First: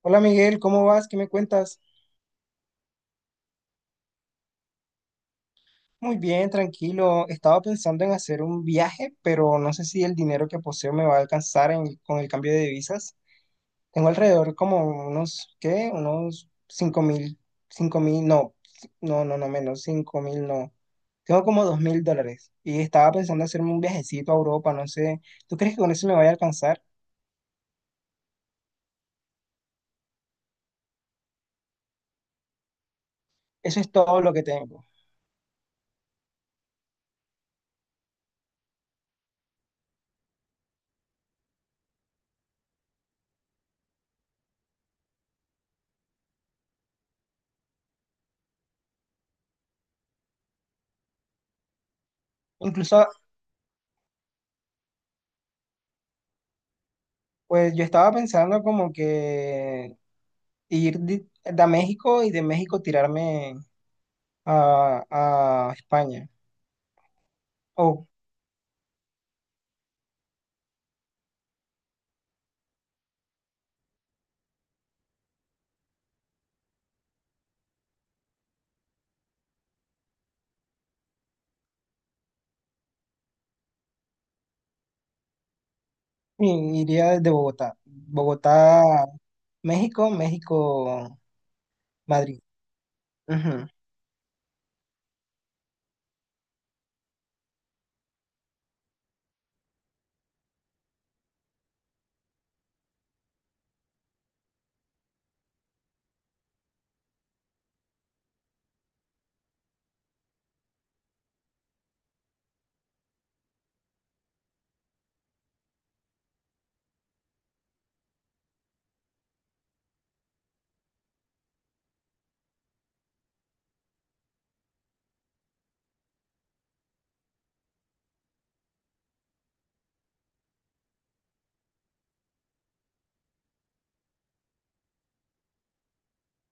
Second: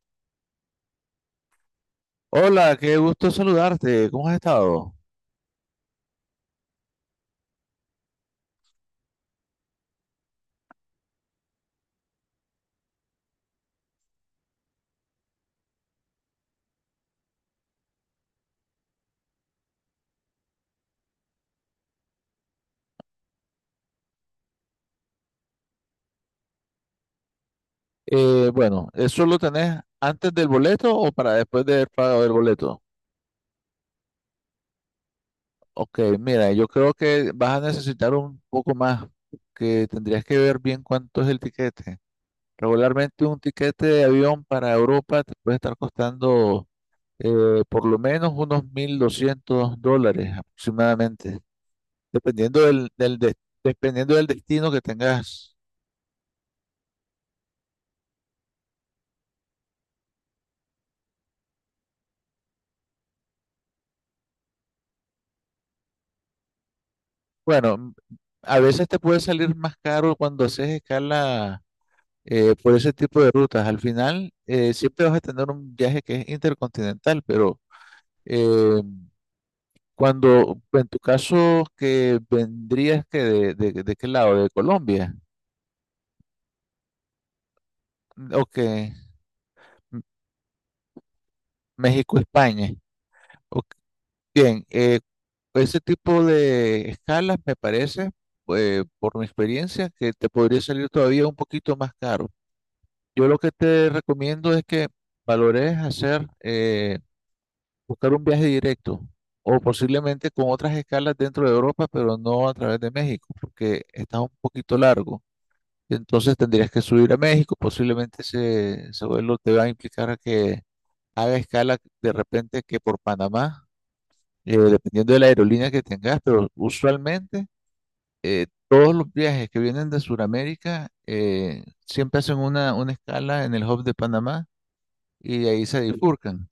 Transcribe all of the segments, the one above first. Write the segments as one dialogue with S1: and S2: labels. S1: Hola Miguel, ¿cómo vas? ¿Qué me cuentas?
S2: Hola, qué gusto saludarte. ¿Cómo has estado?
S1: Muy bien, tranquilo. Estaba pensando en hacer un viaje, pero no sé si el dinero que poseo me va a alcanzar con el cambio de divisas. Tengo alrededor como unos, ¿qué? Unos 5.000, 5.000, no, no, no, no menos, 5.000, no. Tengo como $2.000 y estaba pensando hacerme un viajecito a Europa, no sé. ¿Tú crees que con eso me vaya a alcanzar?
S2: Bueno, ¿eso lo tenés antes del boleto o para después del pago del boleto?
S1: Eso es todo lo que tengo.
S2: Ok, mira, yo creo que vas a necesitar un poco más, que tendrías que ver bien cuánto es el tiquete. Regularmente un tiquete de avión para Europa te puede estar costando por lo menos unos $1.200 aproximadamente, dependiendo del,
S1: Incluso,
S2: del des- dependiendo del destino que tengas.
S1: pues yo estaba pensando como que ir de México y de México tirarme a, a España.
S2: Bueno,
S1: O
S2: a veces te puede salir más caro cuando haces escala por ese tipo de rutas. Al final, siempre vas a tener un viaje que es intercontinental, pero eh, cuando, en tu caso, que vendrías que de qué lado, de Colombia,
S1: iría desde Bogotá.
S2: o que
S1: Bogotá, México, México,
S2: México,
S1: Madrid.
S2: España. Ok,
S1: Ujú.
S2: bien, ese tipo de escalas me parece, por mi experiencia, que te podría salir todavía un poquito más caro. Yo lo que te recomiendo es que valores hacer, buscar un viaje directo o posiblemente con otras escalas dentro de Europa, pero no a través de México, porque está un poquito largo. Entonces tendrías que subir a México, posiblemente ese vuelo te va a implicar a que haga escala de repente que por Panamá, dependiendo de la aerolínea que tengas, pero usualmente todos los viajes que vienen de Sudamérica siempre hacen una escala en el hub de Panamá y de ahí se bifurcan.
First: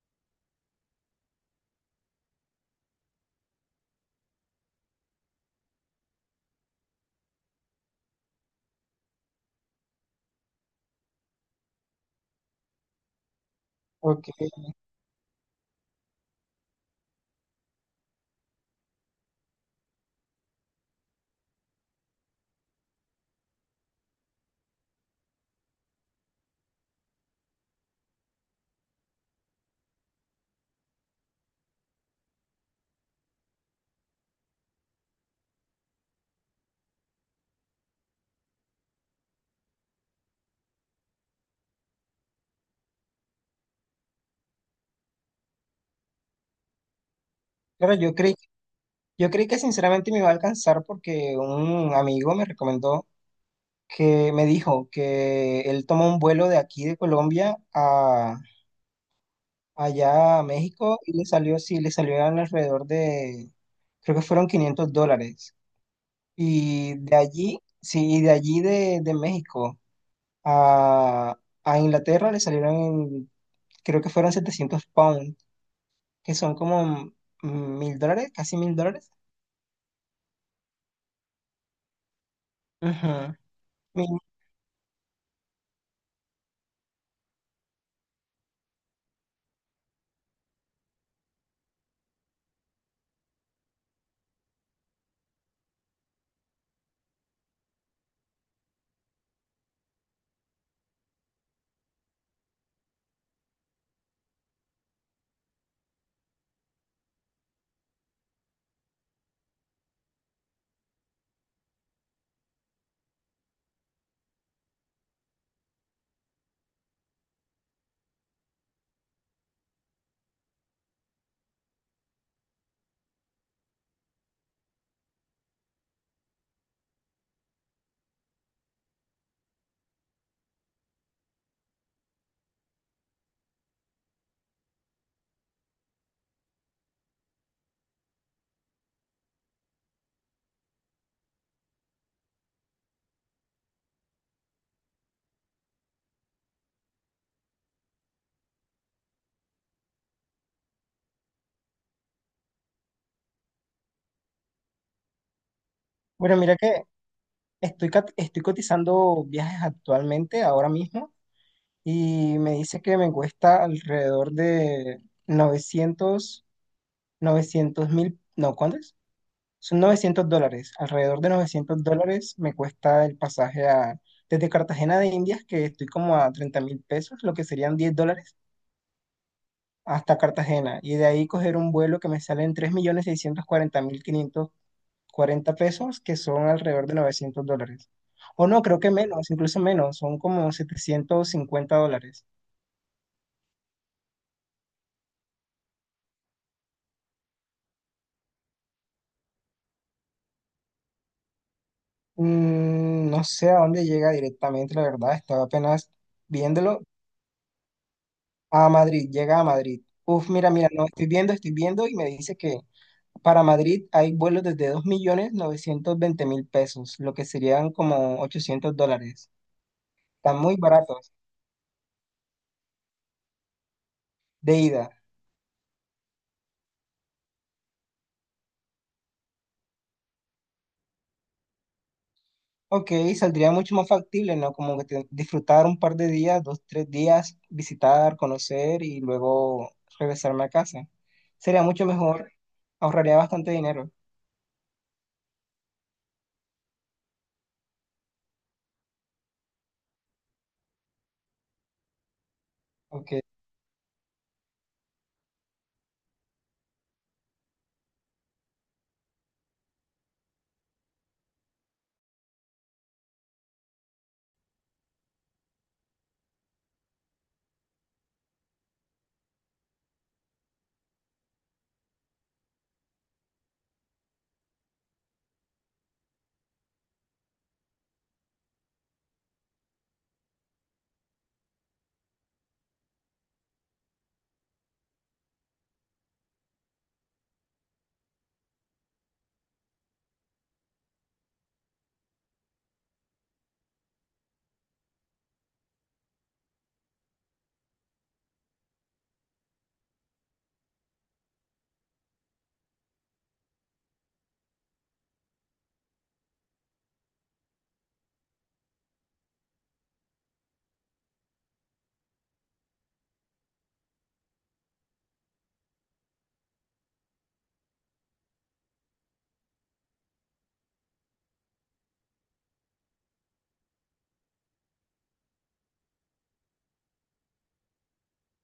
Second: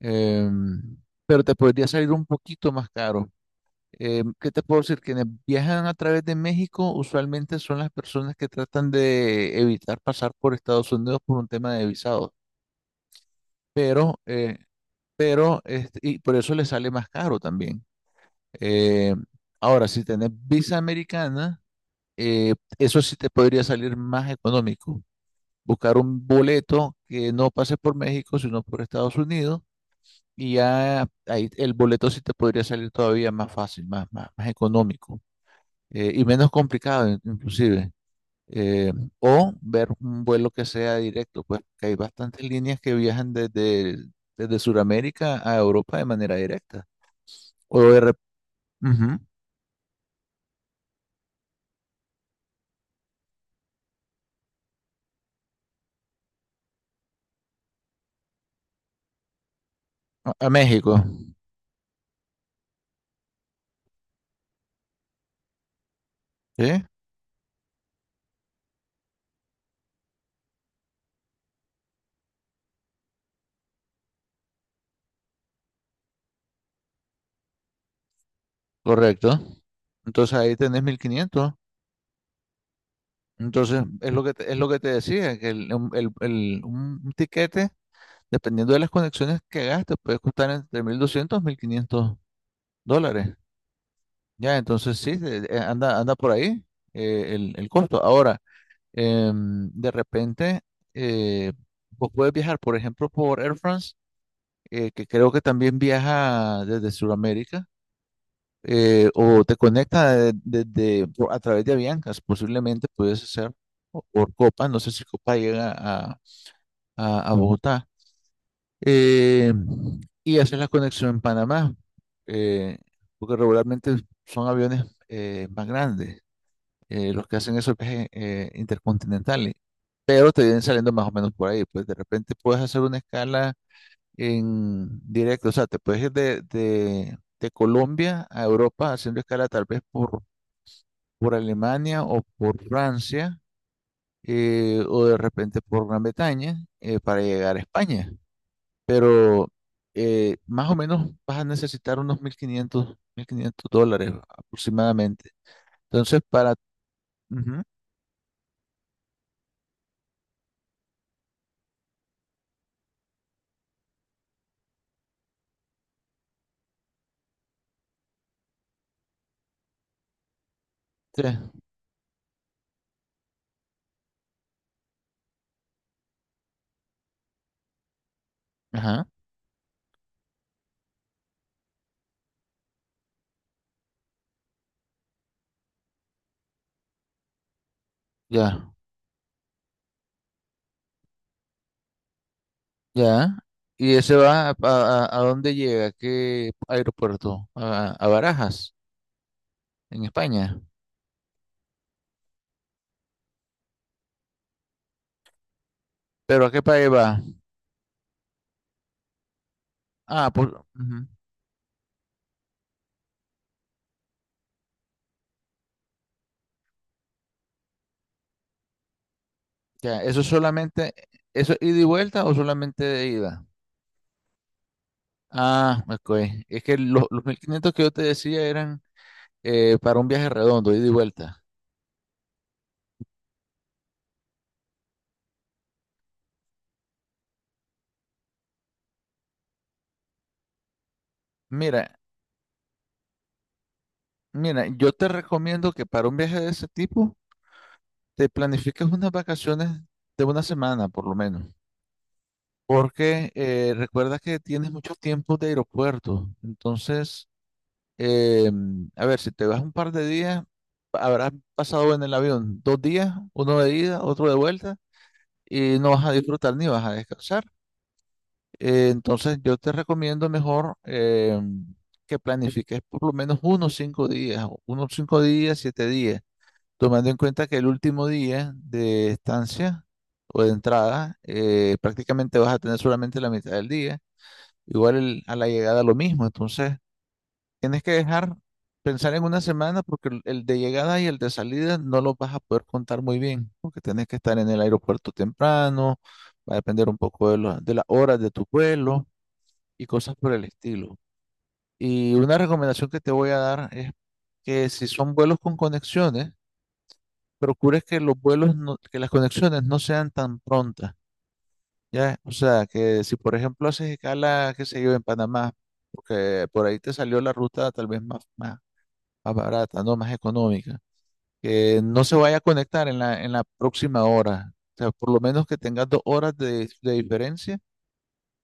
S2: Em, pero te podría salir un poquito más caro. ¿Qué te puedo decir? Quienes viajan a través de México usualmente son las personas que tratan de evitar pasar por Estados Unidos por un tema de visado, pero,
S1: Ok.
S2: eh, pero y por eso les sale más caro también. Eh, ahora, si tenés visa americana, eso sí te podría salir más económico. Buscar un boleto que no pase por México, sino por Estados Unidos. Y ya ahí el boleto sí te podría salir todavía más fácil, más económico y menos complicado inclusive. Eh, o ver un vuelo que sea directo, pues que hay bastantes líneas que viajan desde Sudamérica a Europa de manera directa. O
S1: Claro,
S2: de
S1: yo
S2: rep-
S1: creí,
S2: Ujú,
S1: yo creí que sinceramente me iba a alcanzar porque un amigo me recomendó que me dijo que él tomó un vuelo de aquí de Colombia a
S2: a,
S1: allá a
S2: a
S1: México
S2: México,
S1: y le salió, sí, le salió alrededor de, creo que fueron $500.
S2: ¿sí?
S1: Y de allí, sí, y de allí de México a, a Inglaterra le salieron, creo que fueron 700 pounds, que son como $1.000, casi $1.000.
S2: Correcto. Entonces ahí tenés 1.500.
S1: Ujú.
S2: Entonces es
S1: Mi-
S2: lo que te, es lo que te decía, que el- un tiquete. Dependiendo de las conexiones que gastes, puede costar entre 1.200 y 1.500 dólares. Ya, entonces sí, anda por ahí el costo. Ahora, de repente, eh, vos puedes viajar, por ejemplo, por Air France, que creo que también viaja desde Sudamérica, o te conecta a través de Aviancas, posiblemente puedes hacer, o por Copa, no sé si Copa llega a, Bogotá. eh, y haces la conexión en Panamá, eh, porque regularmente son aviones más grandes, los que hacen esos viajes intercontinentales, pero te vienen saliendo más o menos por ahí, pues de repente puedes hacer una escala en directo, o sea, te puedes ir de, de Colombia a Europa haciendo escala tal vez por Alemania o por Francia, o de repente por Gran Bretaña, para llegar a España. Pero, más o menos vas a necesitar unos mil quinientos dólares aproximadamente. Entonces,
S1: Bueno,
S2: para.
S1: mira que
S2: Ujú,
S1: estoy cotizando viajes actualmente, ahora mismo, y me dice que me cuesta alrededor de 900 900 mil, no, ¿cuánto? Son $900, alrededor
S2: sí,
S1: de $900 me cuesta el pasaje desde Cartagena de Indias, que estoy como a 30 mil pesos, lo que serían $10,
S2: ajá,
S1: hasta Cartagena. Y de ahí coger un vuelo que me sale en 3.640.540 pesos, que son alrededor de $900. O no,
S2: ya,
S1: creo que menos, incluso menos, son como $750.
S2: ya. ¿Y ese va a dónde llega? ¿A qué aeropuerto? A Barajas, en España.
S1: No sé a dónde llega directamente, la verdad, estaba apenas
S2: ¿Pero a qué
S1: viéndolo.
S2: país va?
S1: A Madrid, llega a Madrid. Uf,
S2: Ah, pues.
S1: mira, mira, no,
S2: Ujú,
S1: estoy viendo y me dice que para Madrid hay vuelos desde 2.920.000 pesos, lo que serían como $800.
S2: ya, eso
S1: Están muy
S2: solamente.
S1: baratos
S2: ¿Eso es ida y vuelta o solamente de ida?
S1: de ida.
S2: Ah, ok. Es que los 1.500 que yo te decía eran para un viaje redondo, ida y vuelta.
S1: Ok, saldría mucho más factible, ¿no? Como que disfrutar un par de días, dos, tres días, visitar, conocer y luego regresarme a casa. Sería
S2: Mira,
S1: mucho mejor, ahorraría bastante dinero.
S2: Mira, yo te recomiendo que para un viaje de ese tipo te planifiques unas vacaciones de una semana por lo menos,
S1: Ok,
S2: porque recuerda que tienes mucho tiempo de aeropuerto. Entonces, eh, a ver, si te vas un par de días, habrás pasado en el avión 2 días, uno de ida, otro de vuelta, y no vas a disfrutar ni vas a descansar. Entonces, yo te recomiendo mejor que planifiques por lo menos unos cinco días, 7 días tomando en cuenta que el último día de estancia o de entrada, prácticamente vas a tener solamente la mitad del día, igual a la llegada lo mismo, entonces tienes que dejar pensar en una semana porque el de llegada y el de salida no los vas a poder contar muy bien, porque tienes que estar en el aeropuerto temprano, va a depender un poco de las horas de tu vuelo y cosas por el estilo. Y una recomendación que te voy a dar es que si son vuelos con conexiones, procures que los vuelos, no- que las conexiones no sean tan prontas, ¿ya? O sea, que si por ejemplo haces escala, qué sé yo, en Panamá, porque por ahí te salió la ruta tal vez más barata, ¿no? Más económica, que no se vaya a conectar en la próxima hora, o sea, por lo menos que tengas 2 horas de diferencia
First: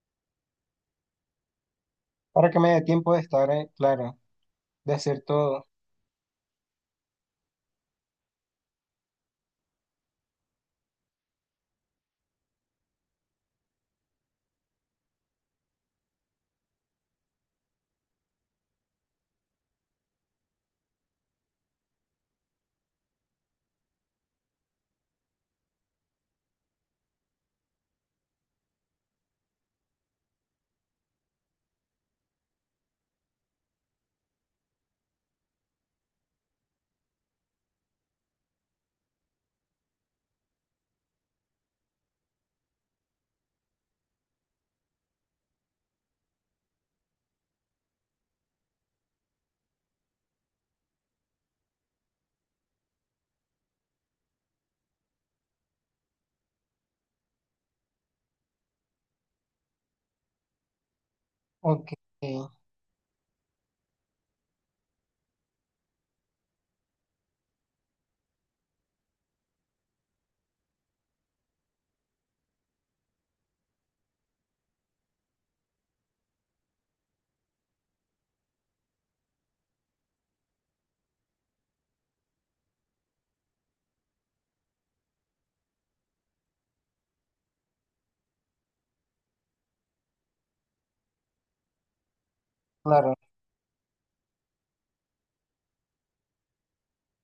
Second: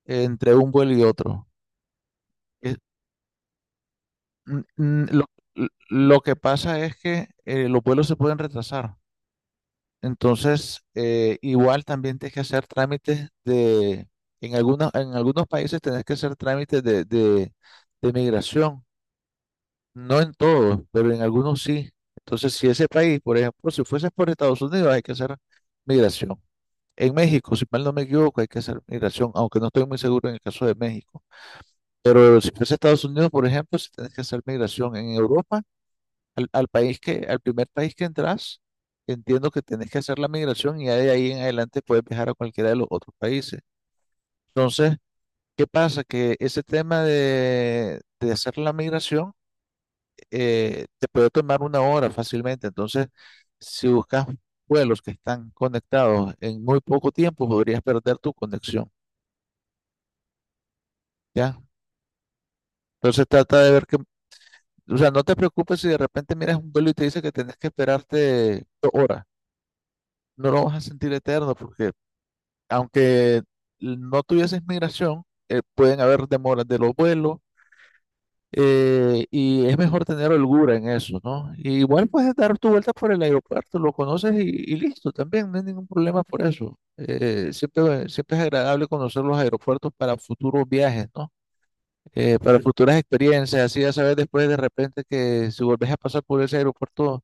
S2: entre un vuelo y otro.
S1: para que me
S2: Es-
S1: dé tiempo de estar, claro,
S2: mm,
S1: de
S2: mm,
S1: hacer
S2: lo,
S1: todo.
S2: lo que pasa es que los vuelos se pueden retrasar. Entonces, igual también tienes que hacer trámites de, en algunos países tenés que hacer trámites de migración. No en todos, pero en algunos sí. Entonces, si ese país, por ejemplo, si fueses por Estados Unidos, hay que hacer migración. En México, si mal no me equivoco, hay que hacer migración, aunque no estoy muy seguro en el caso de México. Pero si fuese Estados Unidos, por ejemplo, si tienes que hacer migración en Europa al país que, al primer país que entras, entiendo que tenés que hacer la migración y ya de ahí en adelante puedes viajar a cualquiera de los otros países. Entonces, ¿qué pasa? Que ese tema de hacer la migración te puede tomar una hora fácilmente. Entonces, si buscas vuelos que están conectados en muy poco tiempo, podrías perder tu conexión, ¿ya?
S1: Ok,
S2: Entonces, trata de ver que, o sea, no te preocupes si de repente miras un vuelo y te dice que tenés que esperarte 2 horas. No lo vas a sentir eterno porque aunque no tuvieses migración, pueden haber demoras de los vuelos y es mejor tener holgura en eso, ¿no? Y igual puedes dar tu vuelta por el aeropuerto, lo conoces y listo, también no hay ningún problema por eso. Siempre, siempre es agradable conocer los aeropuertos para futuros viajes, ¿no? Para futuras
S1: claro.
S2: experiencias, así ya sabes después de repente que si volvés a pasar por ese aeropuerto,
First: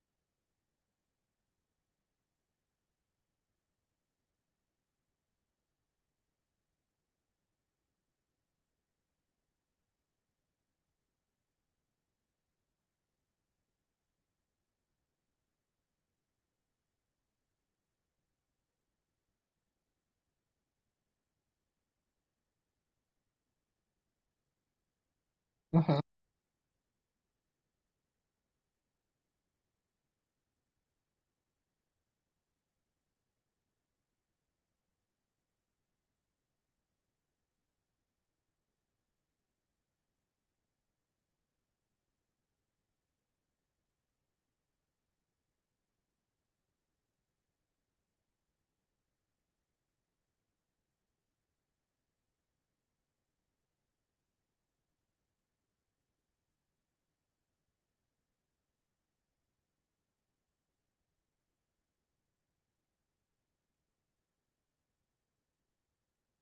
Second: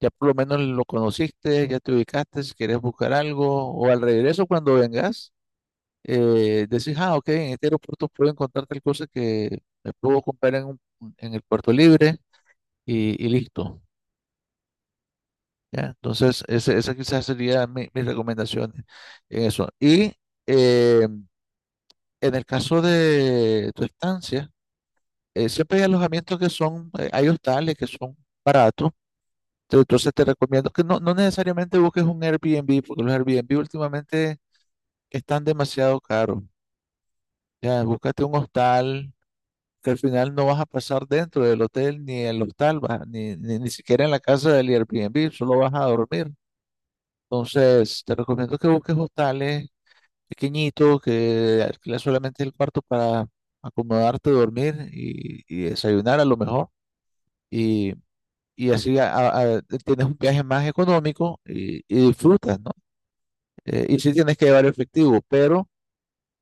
S2: ya por lo menos lo conociste, ya te ubicaste, si quieres buscar algo, o al regreso cuando vengas decís, ah, ok, en este aeropuerto puedo encontrar tal cosa que me puedo comprar en el puerto libre y listo. ¿Ya? Entonces, esa quizás sería mis recomendaciones en eso. Y eh, en el caso de tu estancia, siempre hay
S1: Ujú.
S2: alojamientos que son, hay hostales que son baratos. Entonces te recomiendo que no, no necesariamente busques un Airbnb, porque los Airbnb últimamente están demasiado caros. Ya, búscate un hostal que al final no vas a pasar dentro del hotel, ni en el hostal, ni, ni, ni siquiera en la casa del Airbnb, solo vas a dormir. Entonces, te recomiendo que busques hostales pequeñitos, que alquiles solamente el cuarto para acomodarte, dormir y desayunar a lo mejor. Y, y así tienes un viaje más económico y disfrutas, ¿no? Y sí tienes que llevar efectivo, pero.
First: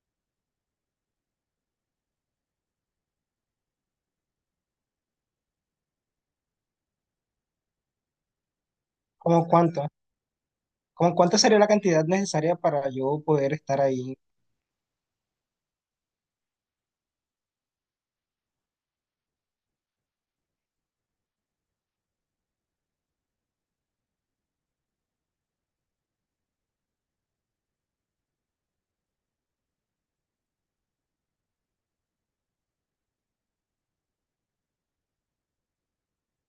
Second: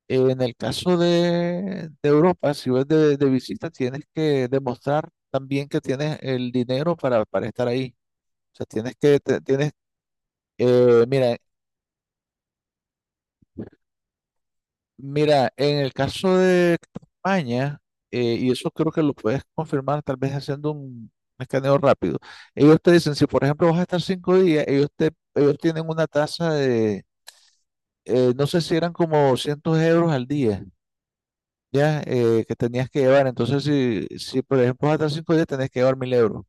S2: En el caso de Europa, si vas de visita, tienes que demostrar también que tienes el dinero para estar ahí. O sea, tienes que,
S1: ¿Cómo
S2: tienes,
S1: cuánto?
S2: eh,
S1: ¿Cómo
S2: mira,
S1: cuánto sería la cantidad necesaria para yo poder estar ahí?
S2: mira, en el caso de España, y eso creo que lo puedes confirmar tal vez haciendo un escaneo rápido. Ellos te dicen, si por ejemplo vas a estar 5 días, ellos tienen una tasa de, no sé si eran como 200 € al día. Ya, que tenías que llevar. Entonces, si por ejemplo hasta 5 días, tenés que llevar mil euros,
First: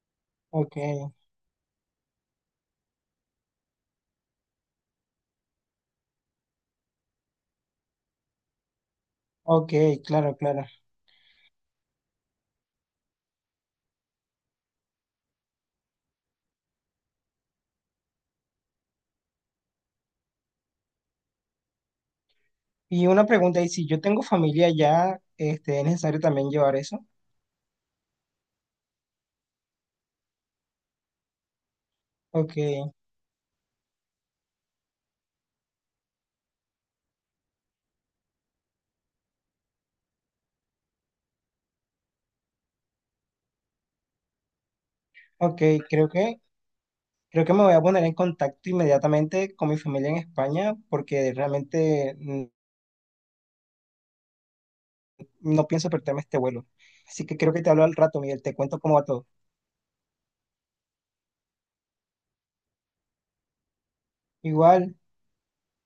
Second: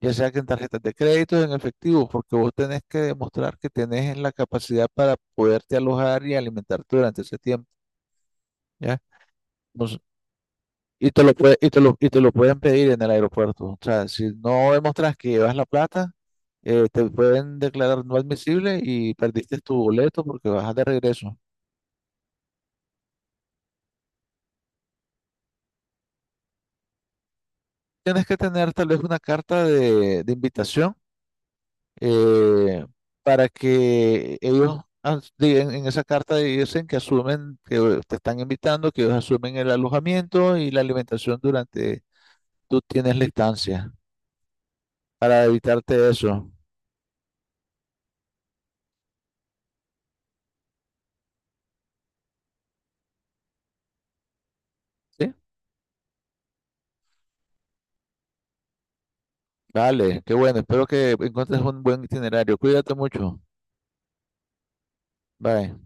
S2: ya sea que en
S1: Ok,
S2: tarjetas de crédito o en efectivo, porque vos tenés que demostrar que tenés la capacidad para poderte alojar y alimentarte durante ese tiempo, ¿ya?
S1: ok,
S2: Entonces,
S1: claro, claro.
S2: y te lo pueden pedir en el aeropuerto. O sea, si no demostrás que llevas la plata, te pueden declarar no admisible y perdiste tu boleto porque bajas de regreso.
S1: Y una pregunta, ¿y si yo tengo familia ya, este, es necesario también llevar eso?
S2: Tienes que tener tal vez una carta de invitación
S1: Ok,
S2: eh, para que ellos en esa carta dicen que asumen que te están invitando, que ellos asumen el alojamiento y la alimentación durante tú tienes la estancia, para
S1: ok,
S2: evitarte
S1: creo que,
S2: eso.
S1: creo que me voy a poner en contacto inmediatamente con mi familia en España porque realmente
S2: ¿Sí?
S1: no pienso perderme este vuelo. Así que creo que te hablo al rato, Miguel, te cuento cómo va todo.
S2: Vale, qué bueno. Espero que encuentres un buen itinerario. Cuídate mucho.
S1: Igual.
S2: Bye.